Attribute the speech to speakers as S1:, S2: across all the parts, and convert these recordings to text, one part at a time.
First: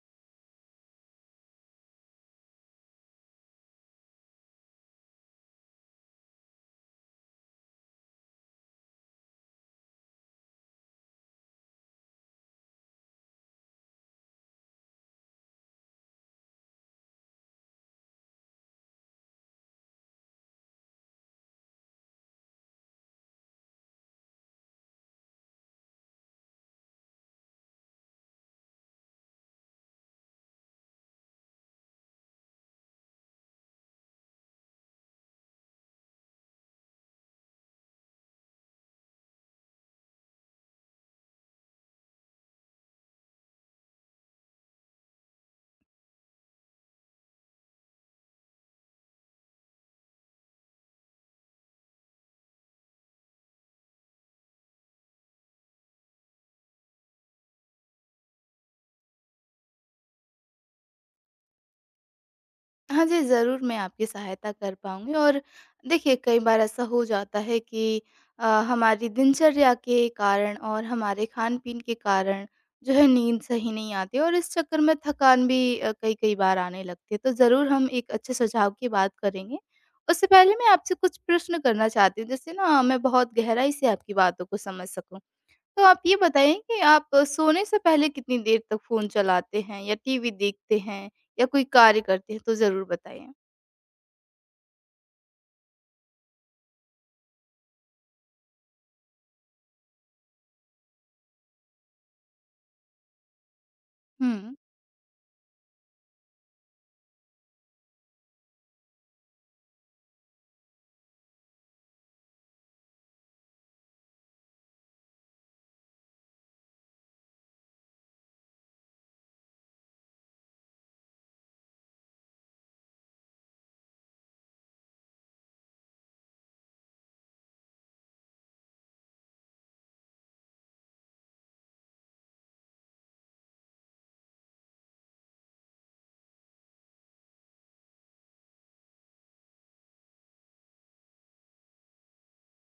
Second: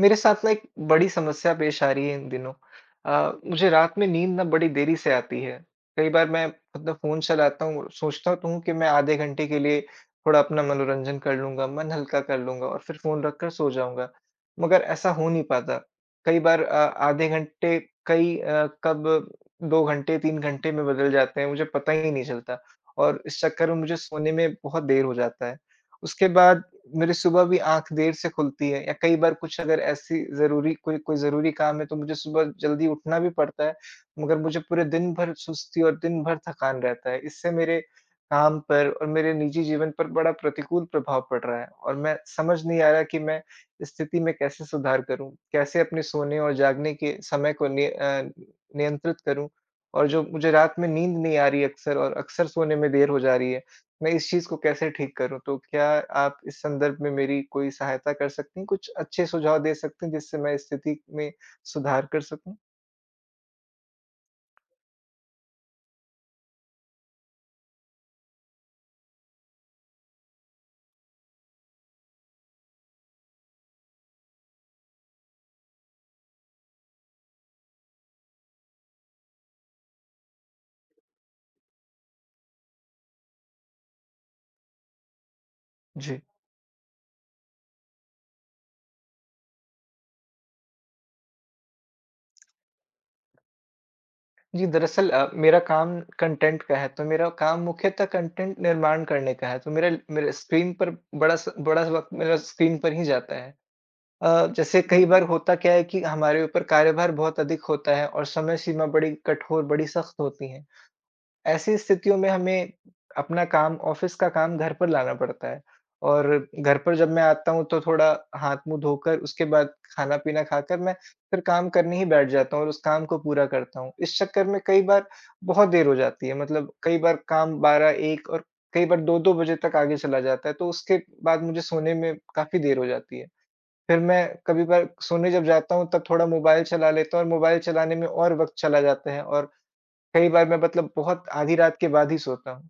S1: मेरे साथ ना एक बड़ी समस्या पेश आ रही है इन दिनों। मुझे रात में नींद ना बड़ी देरी से आती है। कई बार मैं अपना फ़ोन चलाता हूँ, सोचता तो हूँ कि मैं आधे घंटे के लिए थोड़ा अपना मनोरंजन कर लूँगा, मन हल्का कर लूँगा और फिर फ़ोन रखकर सो जाऊँगा। मगर ऐसा हो नहीं पाता। कई बार आधे घंटे कई कब 2 घंटे, 3 घंटे में बदल जाते हैं, मुझे पता ही नहीं चलता और इस चक्कर में मुझे सोने में बहुत देर हो जाता है। उसके बाद मेरी सुबह भी आँख देर से खुलती है या कई बार कुछ अगर ऐसी ज़रूरी कोई कोई ज़रूरी काम है तो मुझे सुबह जल्दी उठना भी पड़ता है, मगर मुझे पूरे दिन भर सुस्ती और दिन भर थकान रहता है। इससे मेरे काम पर और मेरे निजी जीवन पर बड़ा प्रतिकूल प्रभाव पड़ रहा है और मैं समझ नहीं आ रहा कि मैं इस स्थिति में कैसे सुधार करूँ? कैसे अपने सोने और जागने के समय को नियंत्रित करूँ? और जो मुझे रात में नींद नहीं आ रही अक्सर और अक्सर सोने में देर हो जा रही है। मैं इस चीज़ को कैसे ठीक करूँ? तो क्या आप इस संदर्भ में मेरी कोई सहायता कर सकती हैं? कुछ अच्छे सुझाव दे सकती हैं जिससे मैं इस स्थिति में सुधार कर सकूँ?
S2: हाँ जी, ज़रूर मैं आपकी सहायता कर पाऊँगी। और देखिए, कई बार ऐसा हो जाता है कि हमारी दिनचर्या के कारण और हमारे खान-पीन के कारण जो है नींद सही नहीं आती और इस चक्कर में थकान भी कई-कई बार आने लगती है। तो ज़रूर हम एक अच्छे सुझाव की बात करेंगे। उससे पहले मैं आपसे कुछ प्रश्न करना चाहती हूँ जिससे ना मैं बहुत गहराई से आपकी बातों को समझ सकूँ। तो आप ये
S1: जी।
S2: बताइए कि आप सोने से पहले कितनी देर तक फ़ोन चलाते हैं या टीवी देखते हैं या कोई कार्य करते हैं? तो ज़रूर बताइए।
S1: जी, दरअसल मेरा काम कंटेंट का है, तो मेरा काम मुख्यतः कंटेंट निर्माण करने का है, तो मेरा मेरा स्क्रीन पर बड़ा वक़्त मेरा स्क्रीन पर ही जाता है।
S2: हुँ।
S1: जैसे कई बार होता क्या है कि हमारे ऊपर कार्यभार बहुत अधिक होता है और समय सीमा बड़ी कठोर, बड़ी सख्त होती है। ऐसी स्थितियों में हमें अपना काम ऑफिस का काम घर पर लाना पड़ता है और घर पर जब मैं आता हूँ तो थोड़ा हाथ-मुँह धोकर उसके बाद खाना-पीना खाकर मैं फिर काम करने ही बैठ जाता हूँ और उस काम को पूरा करता हूँ। इस चक्कर में कई बार बहुत देर हो जाती है, मतलब कई बार काम 12-1 और कई बार 2-2 बजे तक आगे चला जाता है, तो उसके बाद मुझे सोने में काफ़ी देर हो जाती है। फिर मैं कभी-कभार सोने जब जाता हूँ तब थोड़ा मोबाइल चला लेता हूँ और मोबाइल चलाने में और वक़्त चला जाता है और कई बार मैं मतलब बहुत आधी रात के बाद ही सोता हूँ।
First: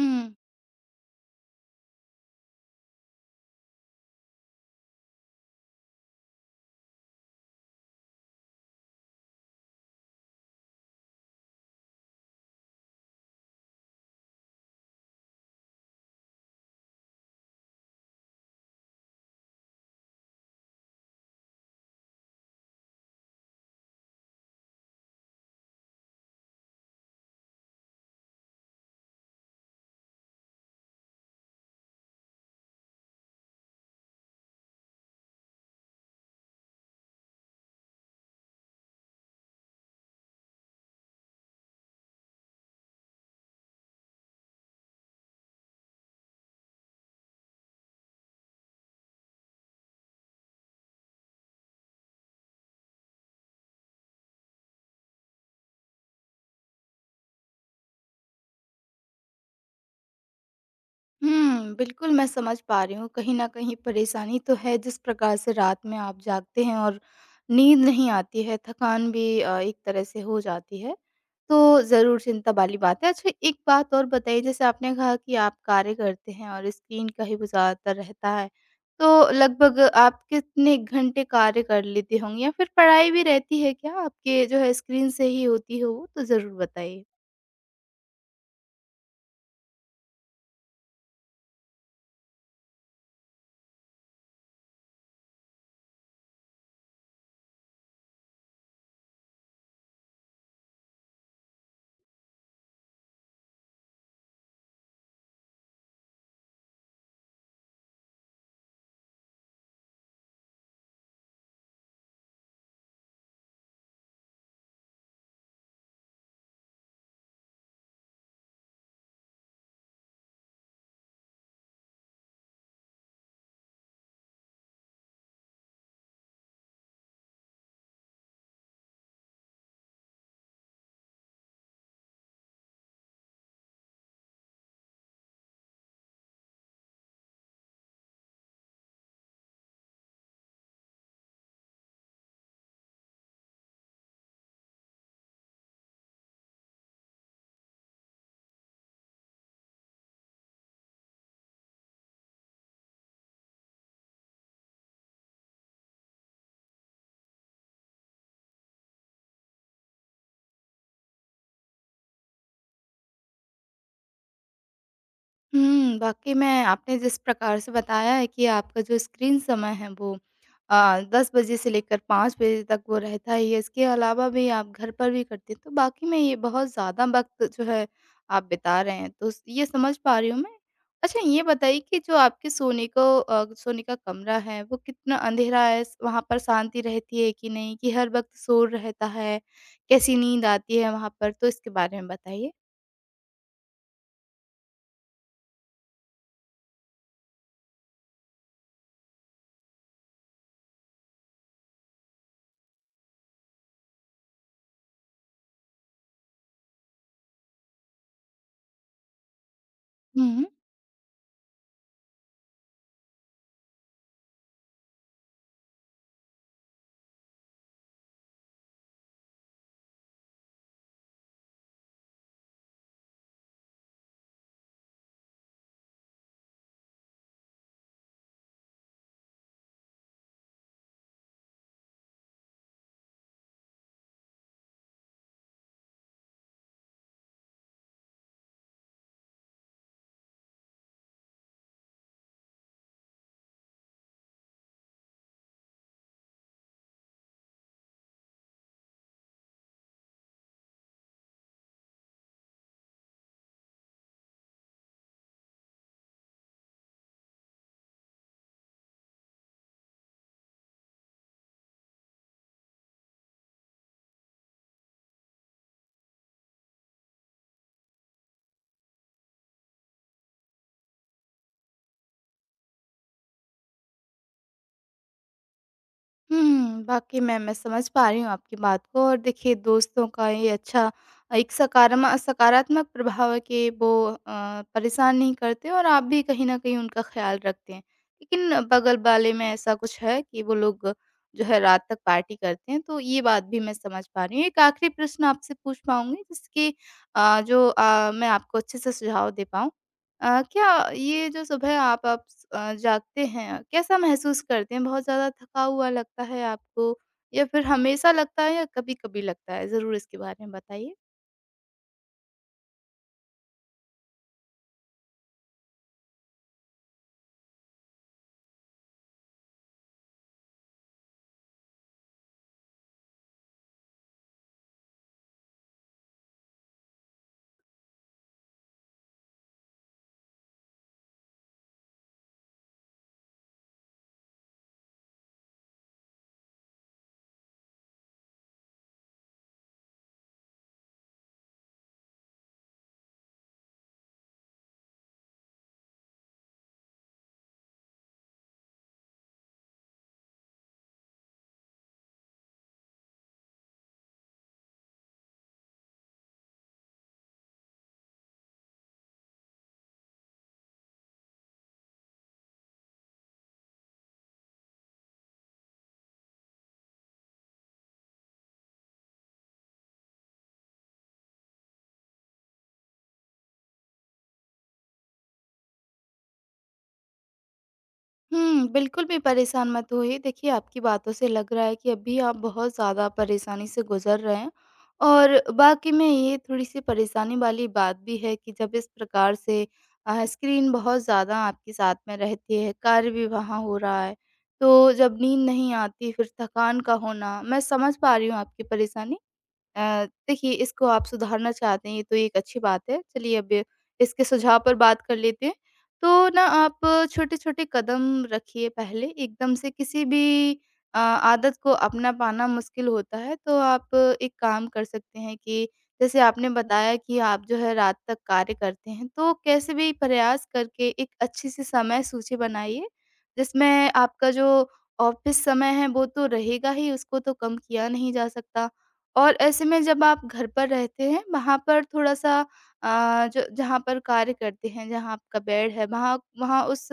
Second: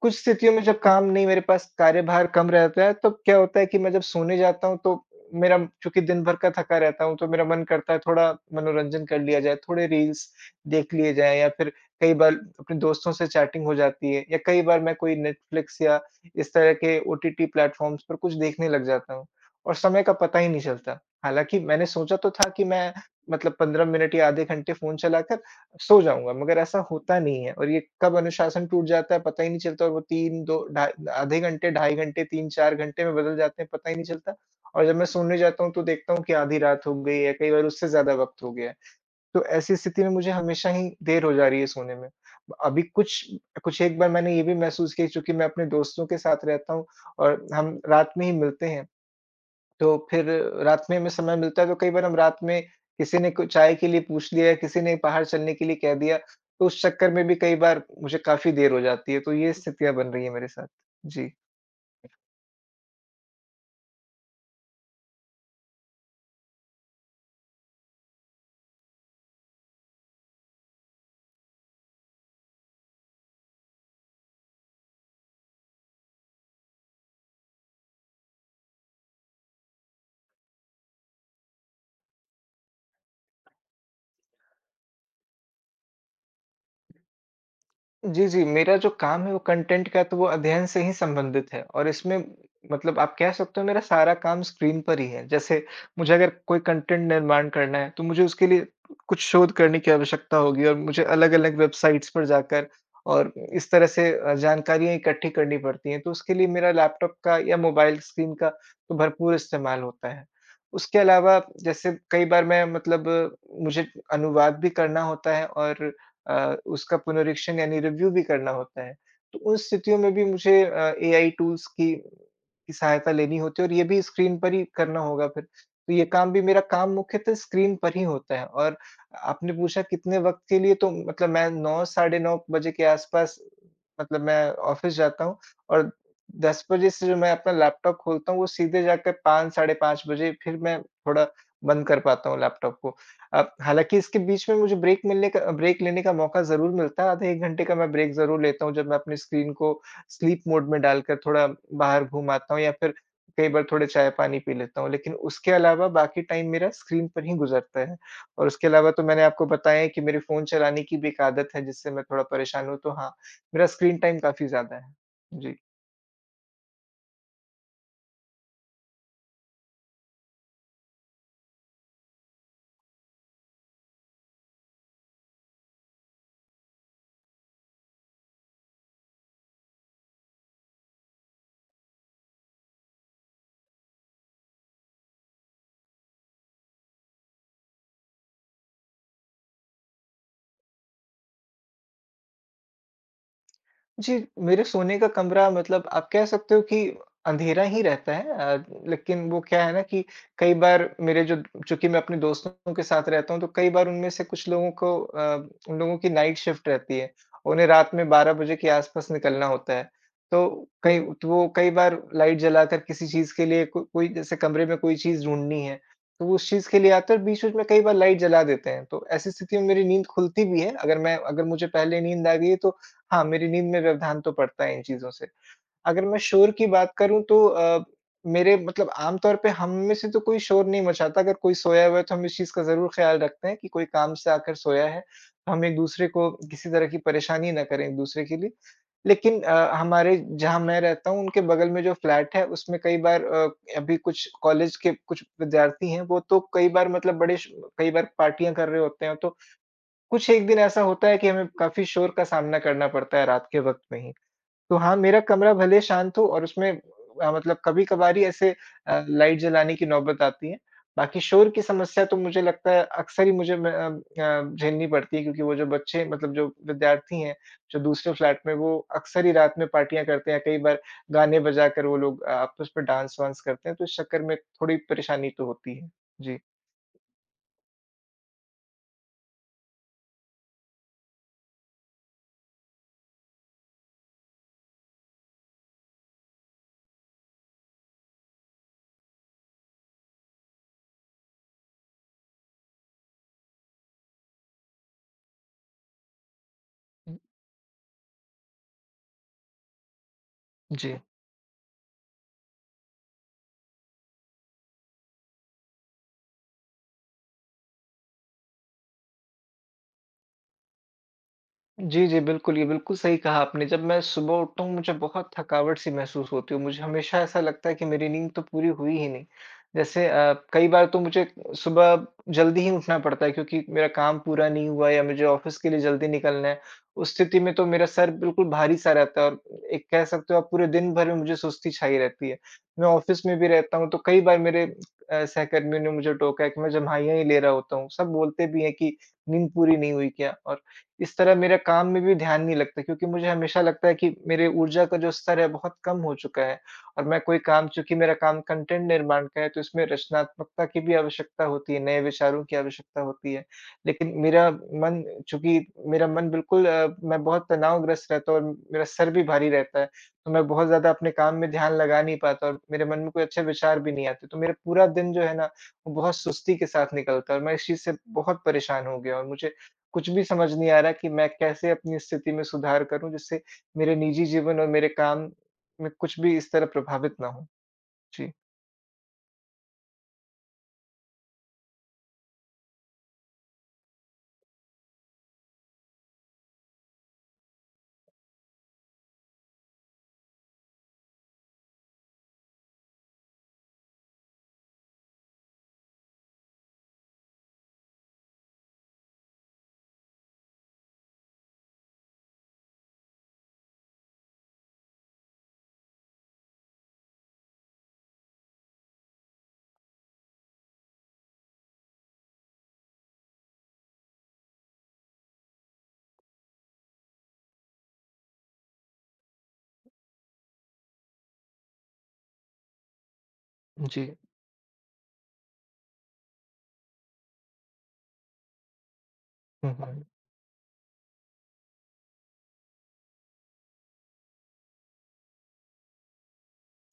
S1: कुछ स्थितियों में जब काम नहीं, मेरे पास कार्यभार कम रहता है, तो क्या होता है कि मैं जब सोने जाता हूँ तो मेरा, चूँकि दिन भर का थका रहता हूँ, तो मेरा मन करता है थोड़ा मनोरंजन कर लिया जाए, थोड़े रील्स देख लिए जाएँ या फिर कई बार अपने दोस्तों से चैटिंग हो जाती है या कई बार मैं कोई नेटफ्लिक्स या इस तरह के ओटीटी प्लेटफ़ॉर्म्स पर कुछ देखने लग जाता हूँ और समय का पता ही नहीं चलता। हालाँकि मैंने सोचा तो था कि मैं मतलब 15 मिनट या आधे घंटे फ़ोन चलाकर सो जाऊँगा, मगर ऐसा होता नहीं है और ये कब अनुशासन टूट जाता है पता ही नहीं चलता और वो 3 2 ढाई आधे घंटे, ढाई घंटे, 3-4 घंटे में बदल जाते हैं, पता ही नहीं चलता और जब मैं सोने जाता हूँ तो देखता हूँ कि आधी रात हो गई है, कई बार उससे ज़्यादा वक़्त हो गया है। तो ऐसी स्थिति में मुझे हमेशा ही देर हो जा रही है सोने में। अभी कुछ कुछ एक बार मैंने ये भी महसूस किया, चूँकि मैं अपने दोस्तों के साथ रहता हूँ और हम रात में ही मिलते हैं, तो फिर रात में हमें समय मिलता है तो कई बार हम रात में किसी ने को चाय के लिए पूछ लिया, किसी ने बाहर चलने के लिए कह दिया, तो उस चक्कर में भी कई बार मुझे काफ़ी देर हो जाती है, तो ये स्थितियाँ बन रही हैं मेरे साथ। जी।
S2: हुँ, बिल्कुल मैं समझ पा रही हूँ। कहीं न कहीं परेशानी तो है। जिस प्रकार से रात में आप जागते हैं और नींद नहीं आती है, थकान भी एक तरह से हो जाती है, तो ज़रूर चिंता वाली बात है। अच्छा, एक बात और बताइए। जैसे आपने कहा कि आप कार्य करते हैं और स्क्रीन का ही वो ज़्यादातर रहता है, तो लगभग आप कितने घंटे कार्य कर लेते होंगे? या फिर पढ़ाई भी रहती है क्या आपके, जो है स्क्रीन से ही होती हो वो? तो ज़रूर बताइए।
S1: जी, जी। मेरा जो काम है वो कंटेंट का, तो वो अध्ययन से ही संबंधित है और इसमें, मतलब आप कह सकते हो, मेरा सारा काम स्क्रीन पर ही है। जैसे मुझे अगर कोई कंटेंट निर्माण करना है तो मुझे उसके लिए कुछ शोध करने की आवश्यकता होगी और मुझे अलग-अलग वेबसाइट्स पर जाकर और इस तरह से जानकारियाँ इकट्ठी करनी पड़ती हैं। तो उसके लिए मेरा लैपटॉप का या मोबाइल स्क्रीन का तो भरपूर इस्तेमाल होता है। उसके अलावा जैसे कई बार मैं मतलब मुझे अनुवाद भी करना होता है और उसका पुनरीक्षण यानी रिव्यू भी करना होता है। तो उन स्थितियों में भी मुझे एआई टूल्स की सहायता लेनी होती है और ये भी स्क्रीन पर ही करना होगा फिर। तो ये काम भी, मेरा काम मुख्यतः स्क्रीन पर ही होता है और आपने पूछा कितने वक़्त के लिए, तो मतलब मैं 9 साढ़े 9 बजे के आस-पास, मतलब मैं ऑफ़िस जाता हूँ और 10 बजे से जो मैं अपना लैपटॉप खोलता हूँ वो सीधे जाकर 5 साढ़े 5 बजे फिर मैं थोड़ा बंद कर पाता हूँ लैपटॉप को। हालाँकि इसके बीच में मुझे ब्रेक लेने का मौका ज़रूर मिलता है, आधे 1 घंटे का मैं ब्रेक ज़रूर लेता हूँ, जब मैं अपनी स्क्रीन को स्लीप मोड में डालकर थोड़ा बाहर घूम आता हूँ या फिर कई बार थोड़े चाय-पानी पी लेता हूँ। लेकिन उसके अलावा बाकी टाइम मेरा स्क्रीन पर ही गुज़रता है और उसके अलावा, तो मैंने आपको बताया है कि मेरे फ़ोन चलाने की भी एक आदत है, जिससे मैं थोड़ा परेशान हूँ, तो हाँ, मेरा स्क्रीन टाइम काफ़ी ज़्यादा है। जी।
S2: हुँ, वाक़ई में आपने जिस प्रकार से बताया है कि आपका जो स्क्रीन समय है वो 10 बजे से लेकर 5 बजे तक वो रहता ही है, इसके अलावा भी आप घर पर भी करते हैं, तो वाक़ई में ये बहुत ज़्यादा वक़्त जो है आप बिता रहे हैं, तो स ये समझ पा रही हूँ मैं। अच्छा, ये बताइए कि जो आपके सोने को सोने का कमरा है वो कितना अँधेरा है? स वहाँ पर शांति रहती है कि नहीं? कि हर वक़्त शोर रहता है? कैसी नींद आती है वहाँ पर? तो इसके बारे में बताइए।
S1: जी, मेरे सोने का कमरा, मतलब आप कह सकते हो कि अंधेरा ही रहता है, लेकिन वो क्या है ना कि कई बार मेरे जो चूँकि मैं अपने दोस्तों के साथ रहता हूँ, तो कई बार उनमें से कुछ लोगों को, उन लोगों की नाइट शिफ्ट रहती है। उन्हें रात में 12 बजे के आस-पास निकलना होता है।
S2: हुँ, हुँ।
S1: तो कई, तो वो कई बार लाइट जलाकर किसी चीज़ के लिए को कोई, जैसे कमरे में कोई चीज़ ढूँढनी है, तो वो उस चीज़ के लिए आते हैं और बीच-बीच में कई बार लाइट जला देते हैं। तो ऐसी स्थिति में मेरी नींद खुलती भी है, अगर मुझे पहले नींद आ गई है तो। हाँ, मेरी नींद में व्यवधान तो पड़ता है इन चीज़ों से। अगर मैं शोर की बात करूँ तो मेरे, मतलब आम तौर पे हम में से तो कोई शोर नहीं मचाता, अगर कोई सोया हुआ है तो हम इस चीज़ का ज़रूर ख़्याल रखते हैं कि कोई काम से आकर सोया है, तो हम एक-दूसरे को किसी तरह की परेशानी ना करें एक-दूसरे के लिए। लेकिन हमारे, जहाँ मैं रहता हूँ उनके बगल में जो फ्लैट है उसमें कई बार, अभी कुछ कॉलेज के कुछ विद्यार्थी हैं, वो तो कई बार मतलब बड़े श कई बार पार्टियाँ कर रहे होते हैं, तो कुछ एक दिन ऐसा होता है कि हमें काफ़ी शोर का सामना करना पड़ता है रात के वक़्त में ही। तो हाँ, मेरा कमरा भले शांत हो और उसमें मतलब कभी-कभार ही ऐसे लाइट जलाने की नौबत आती है। बाकी शोर की समस्या तो मुझे लगता है अक्सर ही मुझे झेलनी पड़ती है क्योंकि वो जो बच्चे, मतलब जो विद्यार्थी हैं, जो दूसरे फ्लैट में, वो अक्सर ही रात में पार्टियाँ करते हैं। कई बार गाने बजाकर वो लोग आपस में डांस वांस करते हैं, तो इस चक्कर में थोड़ी परेशानी तो होती है। जी।
S2: हुँ, वाक़ई में मैं समझ पा रही हूँ आपकी बात को। और देखिए, दोस्तों का ये अच्छा एक सकारमा सकारात्मक प्रभाव है कि वो परेशान नहीं करते और आप भी कहीं न कहीं उनका ख़्याल रखते हैं। लेकिन बगल वाले में ऐसा कुछ है कि वो लोग जो है रात तक पार्टी करते हैं, तो ये बात भी मैं समझ पा रही हूँ। एक आख़िरी प्रश्न आपसे पूछ पाऊँगी जिसकी
S1: हुँ।
S2: मैं आपको अच्छे से सुझाव दे पाऊँ। अ, क्या
S1: जी।
S2: ये जो सुबह आप आप जागते हैं, कैसा महसूस करते हैं? बहुत ज़्यादा थका हुआ लगता है आपको या फिर हमेशा लगता है या कभी-कभी लगता है? ज़रूर इसके बारे में बताइए।
S1: जी, जी, बिल्कुल, ये बिल्कुल सही कहा आपने। जब मैं सुबह उठता हूँ, मुझे बहुत थकावट-सी महसूस होती है। मुझे हमेशा ऐसा लगता है कि मेरी नींद तो पूरी हुई ही नहीं। जैसे कई बार तो मुझे सुबह जल्दी ही उठना पड़ता है क्योंकि मेरा काम पूरा नहीं हुआ है या मुझे ऑफ़िस के लिए जल्दी निकलना है। उस स्थिति में तो मेरा सर बिल्कुल भारी-सा रहता है और, एक कह सकते हो आप, पूरे दिन भर में मुझे सुस्ती छाई रहती है। मैं ऑफ़िस में भी रहता हूँ तो कई बार मेरे सहकर्मियों ने मुझे टोका है कि मैं जम्हाइयाँ ही ले रहा होता हूँ। सब बोलते भी हैं कि नींद पूरी नहीं हुई क्या? और इस तरह मेरा काम में भी ध्यान नहीं लगता क्योंकि मुझे हमेशा लगता है कि मेरे ऊर्जा का जो स्तर है बहुत कम हो चुका है और मैं कोई काम, चूँकि मेरा काम कंटेंट निर्माण का है, तो इसमें रचनात्मकता की भी आवश्यकता होती है, नए विचारों की आवश्यकता होती है। लेकिन मेरा मन, चूँकि मेरा मन बिल्कुल, मैं बहुत तनावग्रस्त रहता हूँ और मेरा सर भी भारी रहता है, तो मैं बहुत ज़्यादा अपने काम में ध्यान लगा नहीं पाता और मेरे मन में कोई अच्छे विचार भी नहीं आते। तो मेरा पूरा दिन जो है ना, वो बहुत सुस्ती के साथ निकलता है और मैं इस चीज़ से बहुत परेशान हो गया हूँ और मुझे कुछ भी समझ नहीं आ रहा कि मैं कैसे अपनी स्थिति में सुधार करूँ जिससे मेरे निजी जीवन और मेरे काम में कुछ भी इस तरह प्रभावित ना हो? जी।
S2: हुँ, बिल्कुल भी परेशान मत होइए। देखिए, आपकी बातों से लग रहा है कि अभी आप बहुत ज़्यादा परेशानी से गुज़र रहे हैं और वाक़ई में ये थोड़ी-सी परेशानी वाली बात भी है कि जब इस प्रकार से स्क्रीन बहुत ज़्यादा आपके साथ में रहती है, कार्य भी वहाँ हो रहा है, तो जब नींद नहीं आती, फिर थकान का होना, मैं समझ पा रही हूँ आपकी परेशानी। देखिए, इसको आप सुधारना चाहते हैं ये तो एक अच्छी बात है। चलिए, अब इसके सुझाव पर बात कर लेते हैं। तो ना आप छोटे-छोटे कदम रखिए। पहले एकदम से किसी भी आदत को अपना पाना मुश्किल होता है, तो आप एक काम कर सकते हैं कि जैसे आपने बताया कि आप जो है रात तक कार्य करते हैं, तो कैसे भी प्रयास करके एक अच्छी सी समय सूची बनाइए। जिसमें
S1: जी।
S2: आपका जो ऑफ़िस समय है वो तो रहेगा ही, उसको तो कम किया नहीं जा सकता। और ऐसे
S1: हुँ,
S2: में जब
S1: हुँ।
S2: आप घर पर रहते हैं, वहाँ पर थोड़ा-सा अ, जो जहाँ पर कार्य करते हैं, जहाँ आपका बेड है, वहाँ वहाँ उस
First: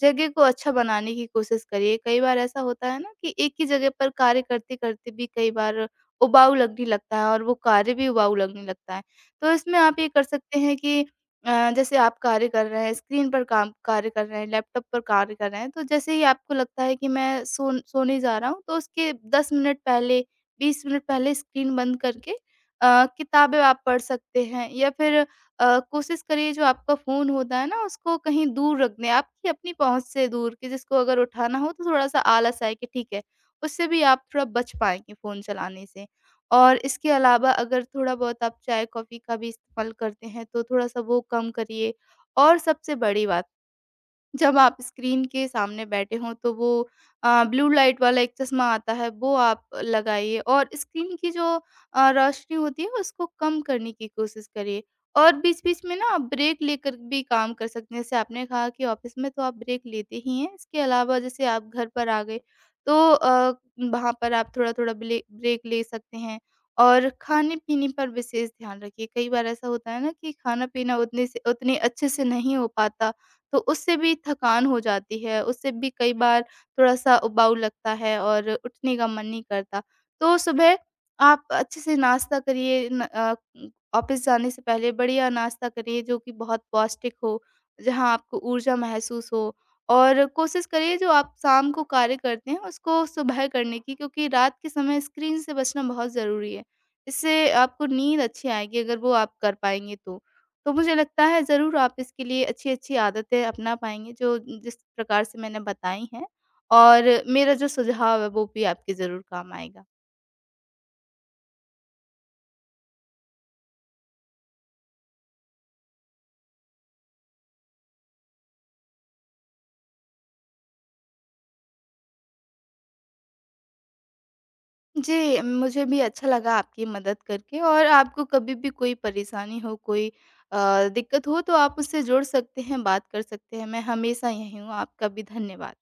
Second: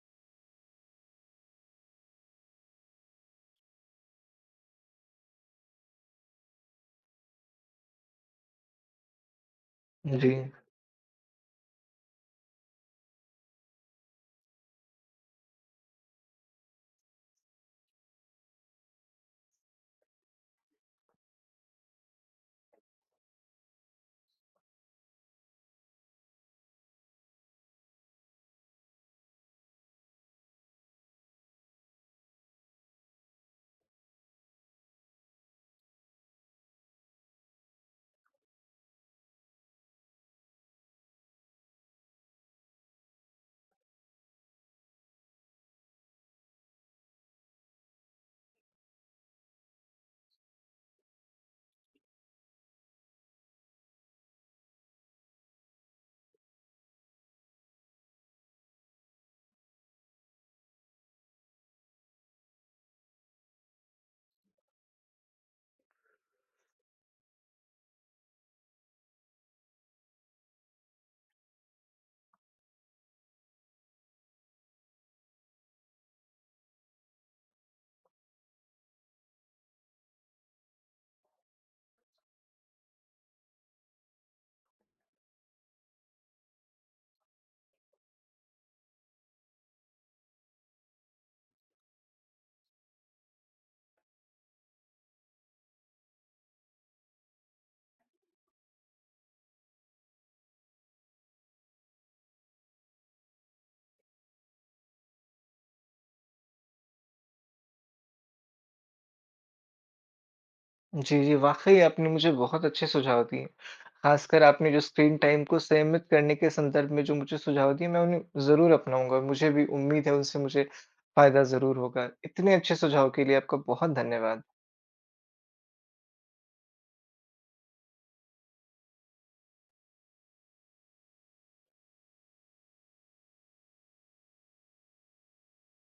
S2: जगह को अच्छा बनाने की कोशिश करिए। कई बार ऐसा होता है ना कि एक ही जगह पर कार्य करते-करते भी कई बार उबाऊ लगने लगता है और वो कार्य भी उबाऊ लगने लगता है। तो इसमें आप ये कर
S1: जी।
S2: सकते हैं कि जैसे आप कार्य कर रहे हैं, स्क्रीन पर काम कार्य कर रहे हैं, लैपटॉप पर कार्य कर रहे हैं, तो जैसे ही आपको लगता है कि मैं सोने जा रहा हूँ, तो उसके 10 मिनट पहले, 20 मिनट पहले स्क्रीन बंद करके किताबें आप पढ़ सकते हैं। या फिर कोशिश करिए जो आपका फ़ोन होता है ना उसको कहीं दूर रख दें, आपकी अपनी पहुँच से दूर, कि जिसको अगर उठाना हो तो थोड़ा-सा आलस आए कि ठीक है, उससे भी आप थोड़ा बच पाएँगे फ़ोन चलाने से। और इसके अलावा अगर थोड़ा-बहुत आप चाय-कॉफ़ी का भी इस्तेमाल करते हैं, तो थोड़ा-सा वो कम करिए। और सबसे बड़ी बात, जब आप स्क्रीन के सामने बैठे हों तो वो ब्लू लाइट वाला एक चश्मा आता है वो आप लगाइए, और स्क्रीन की जो रोशनी होती है उसको कम करने की कोशिश करिए। और बीच-बीच में ना आप ब्रेक लेकर भी काम कर सकते हैं। जैसे आपने कहा कि ऑफिस में तो आप ब्रेक लेते ही हैं, इसके अलावा जैसे आप घर पर आ गए तो वहाँ पर आप थोड़ा-थोड़ा ब्ले ब्रेक ले सकते हैं। और खाने-पीने पर विशेष ध्यान रखिए। कई बार ऐसा होता है ना कि खाना-पीना उतने से उतने अच्छे से नहीं हो पाता, तो उससे भी थकान हो जाती है, उससे भी कई बार थोड़ा-सा उबाऊ लगता है और उठने का मन नहीं करता। तो सुबह आप अच्छे से नाश्ता करिए न। ऑफ़िस जाने से पहले बढ़िया नाश्ता करिए जो कि बहुत पौष्टिक हो, जहाँ आपको ऊर्जा महसूस हो। और कोशिश करिए जो आप शाम को कार्य करते हैं उसको सुबह करने की, क्योंकि रात के समय स्क्रीन से बचना बहुत ज़रूरी है। इससे आपको नींद अच्छी आएगी अगर वो आप कर पाएँगे तो। तो मुझे लगता है ज़रूर आप इसके लिए अच्छी-अच्छी आदतें अपना पाएँगे जो जिस प्रकार से मैंने बताई हैं, और मेरा जो सुझाव है वो भी आपके ज़रूर काम आएगा।
S1: जी, जी, वाक़ई आपने मुझे बहुत अच्छे सुझाव दिए। ख़ासकर आपने जो स्क्रीन टाइम को सीमित करने के संदर्भ में जो मुझे सुझाव दिए, मैं उन्हें ज़रूर अपनाऊँगा। मुझे भी उम्मीद है उनसे मुझे फ़ायदा ज़रूर होगा। इतने अच्छे सुझाव के लिए आपका बहुत धन्यवाद।
S2: जी, मुझे भी अच्छा लगा आपकी मदद करके। और आपको कभी भी कोई परेशानी हो, कोई दिक्कत हो, तो आप मुझसे जुड़ सकते हैं, बात कर सकते हैं। मैं हमेशा यहीं हूँ। आपका भी धन्यवाद।